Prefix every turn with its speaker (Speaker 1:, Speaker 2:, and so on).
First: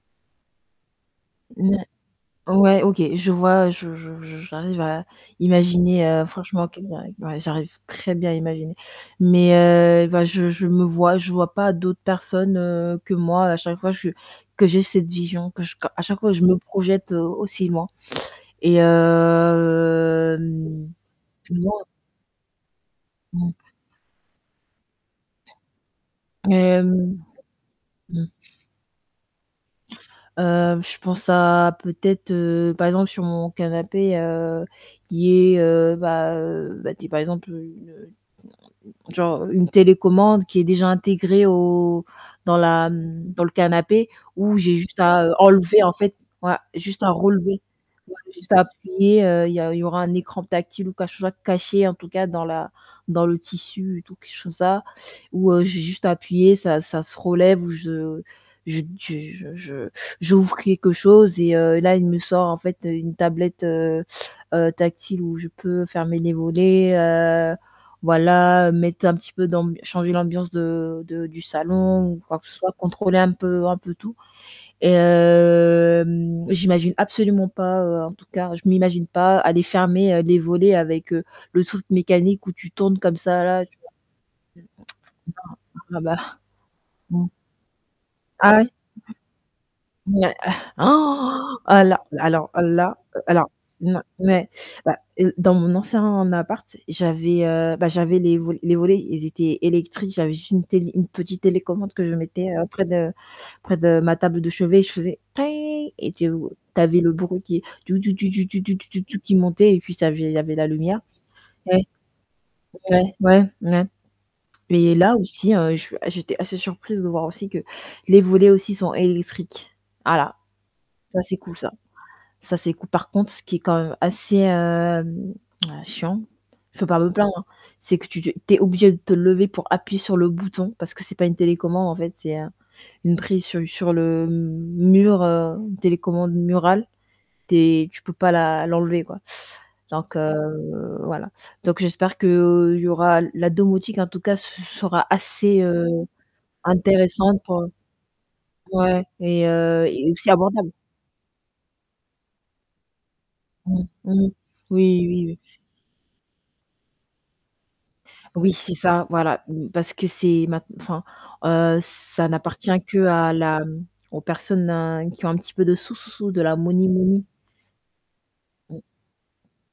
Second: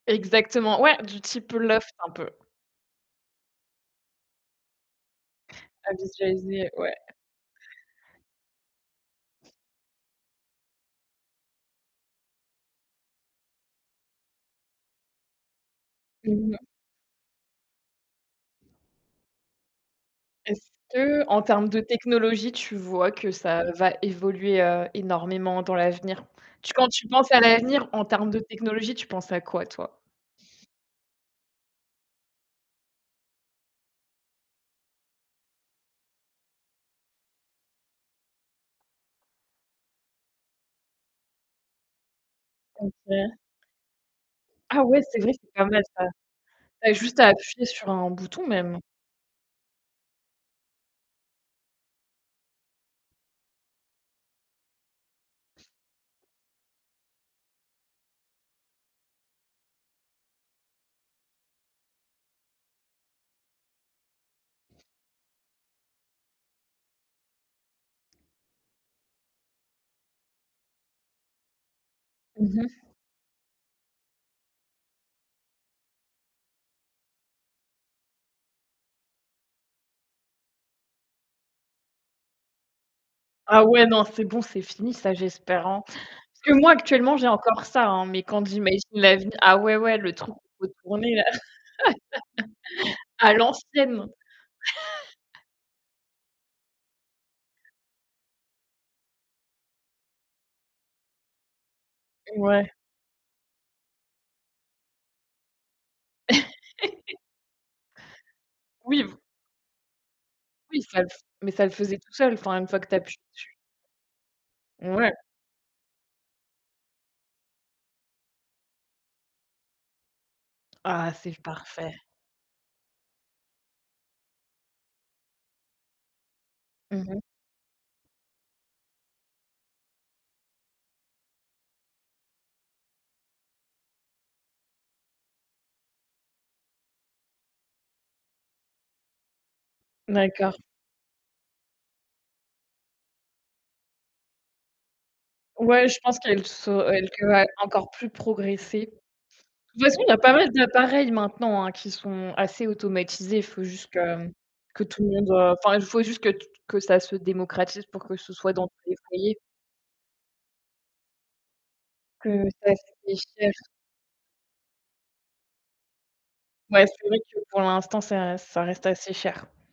Speaker 1: Exactement, ouais, du type
Speaker 2: Mouais.
Speaker 1: bluff un peu.
Speaker 2: Ouais, OK, je vois, je je je v j'arrive à
Speaker 1: À
Speaker 2: imaginer, heu, franchement
Speaker 1: visualiser,
Speaker 2: qu'il
Speaker 1: ouais.
Speaker 2: y a ouais, j'arrive très bien à imaginer. Mais, heu, bah, je je me vois je vois pas d'autres personnes, heu, que moi à chaque fois je que j'ai cette vision, que je ca à chaque fois je
Speaker 1: Mmh
Speaker 2: me
Speaker 1: mh.
Speaker 2: projette aussi loin. Et hem
Speaker 1: Est-ce qu'en termes de
Speaker 2: moi
Speaker 1: technologie, tu vois que
Speaker 2: Mmh.
Speaker 1: ça va évoluer, heu, énormément dans l'avenir? Tu quand tu
Speaker 2: Hem,
Speaker 1: penses à l'avenir en
Speaker 2: mmh.
Speaker 1: termes de technologie, tu penses à quoi, toi?
Speaker 2: Heu, je pense à peut-être, heu, par exemple sur mon canapé, heu, qui est, heu bah, heu, bah dit, par exemple, une, heu, genre, une télécommande qui est déjà intégrée au dans la,
Speaker 1: OK.
Speaker 2: mmh dans le canapé où j'ai
Speaker 1: Ah,
Speaker 2: juste
Speaker 1: ouais, c'est
Speaker 2: à,
Speaker 1: vrai,
Speaker 2: heu,
Speaker 1: c'est pas mal
Speaker 2: enlever en
Speaker 1: ça.
Speaker 2: fait, voilà, j'ai
Speaker 1: Tu as
Speaker 2: juste à
Speaker 1: juste à
Speaker 2: relever,
Speaker 1: appuyer sur un
Speaker 2: ouais
Speaker 1: bouton
Speaker 2: juste à
Speaker 1: même.
Speaker 2: appuyer, heu, il y a il y aura un écran tactile ou quelque chose à cacher en tout cas dans la dans le tissu et tout, quelque chose comme ça, où, heu, j'ai juste à appuyer, ça ça se relève ou je je d je je je j'ouvre quelque chose et, heu, là il me sort en fait une tablette, heu, heu, tactile où je peux fermer les volets, heu, voilà, mettre un petit peu d'amb changer l'ambiance de de du salon ou quoi que ce
Speaker 1: Mmh
Speaker 2: soit,
Speaker 1: mh.
Speaker 2: contrôler un peu un peu tout. Et hem j'imagine absolument pas, en tout cas, je m'imagine pas aller fermer, heu, les volets avec, heu, le truc mécanique où tu tournes comme ça
Speaker 1: Ah,
Speaker 2: là, tu
Speaker 1: ouais, non, c'est bon, c'est fini ça, j'espère, hein,
Speaker 2: vois?
Speaker 1: parce
Speaker 2: Ah bah.
Speaker 1: que moi, actuellement,
Speaker 2: Mmh.
Speaker 1: j'ai encore ça, hein, mais quand
Speaker 2: Ah, ouais?
Speaker 1: j'imagine la vie, ah, ouais, ouais le
Speaker 2: mais, heu
Speaker 1: truc où faut tourner là,
Speaker 2: alors alors, là,
Speaker 1: à
Speaker 2: alors, non,
Speaker 1: l'ancienne.
Speaker 2: ouais, bah, heu, dans mon ancien appart, j'avais, heu, bah, j'avais les volets les volets, ils étaient électriques, j'avais juste une télé une petite télécommande que je mettais, heu,
Speaker 1: Ouais.
Speaker 2: près de près de ma table de chevet, je faisais et tou tu avais le bruit qui
Speaker 1: Oui v
Speaker 2: qui montait et puis ça avait il y avait la
Speaker 1: Oui,
Speaker 2: lumière.
Speaker 1: ça le f mais ça le
Speaker 2: Ouais.
Speaker 1: faisait tout seul, enfin, une fois que tu
Speaker 2: Ouais,
Speaker 1: appuies
Speaker 2: ouais,
Speaker 1: dessus.
Speaker 2: mouais. Et
Speaker 1: Ouais.
Speaker 2: là aussi, je suis j'étais assez surprise de voir aussi que les volets aussi sont électriques. Voilà,
Speaker 1: Ah,
Speaker 2: ça c'est
Speaker 1: c'est
Speaker 2: cool ça.
Speaker 1: parfait.
Speaker 2: Ca c'est, cool. Par contre, ce qui est quand même assez, hem, heu, chiant, je peux pas
Speaker 1: Mmh
Speaker 2: me
Speaker 1: mh.
Speaker 2: plaindre, c'est que tu te tu es obligé de te lever pour appuyer sur le bouton parce que c'est pas une télécommande en fait, c'est un une prise sur sur le mur, heu, une télécommande murale, tu es tu peux pas la l'enlever, quoi. Donc,
Speaker 1: D'accord.
Speaker 2: heu, voilà. Donc j'espère qu'il y aura la domotique en tout cas se sera assez, heu,
Speaker 1: Ouais, je pense qu'elles se elles que
Speaker 2: intéressante pour,
Speaker 1: encore plus progressé.
Speaker 2: ouais et
Speaker 1: De toute
Speaker 2: heu
Speaker 1: façon, il y
Speaker 2: et
Speaker 1: a
Speaker 2: aussi
Speaker 1: pas mal
Speaker 2: abordable.
Speaker 1: d'appareils maintenant, hein, qui sont assez automatisés. Il faut
Speaker 2: Mmh,
Speaker 1: juste que
Speaker 2: mmh,
Speaker 1: que tout
Speaker 2: oui,
Speaker 1: le
Speaker 2: oui,
Speaker 1: monde,
Speaker 2: oui.
Speaker 1: heu, enfin, il faut juste que t t que ça se démocratise pour que ce soit
Speaker 2: Oui,
Speaker 1: dans
Speaker 2: c'est
Speaker 1: tous les
Speaker 2: ça,
Speaker 1: foyers.
Speaker 2: voilà. Mmh, parce que c'est ma enfin, heu, ça
Speaker 1: Que ça
Speaker 2: n'appartient
Speaker 1: [unintelligible]
Speaker 2: qu'à
Speaker 1: cher.
Speaker 2: la, mmh aux personnes qui ont un petit peu de sous, sous, sous, de la
Speaker 1: Ouais,
Speaker 2: money,
Speaker 1: c'est vrai
Speaker 2: money.
Speaker 1: que pour l'instant, ça ça
Speaker 2: Mmh.
Speaker 1: reste assez cher.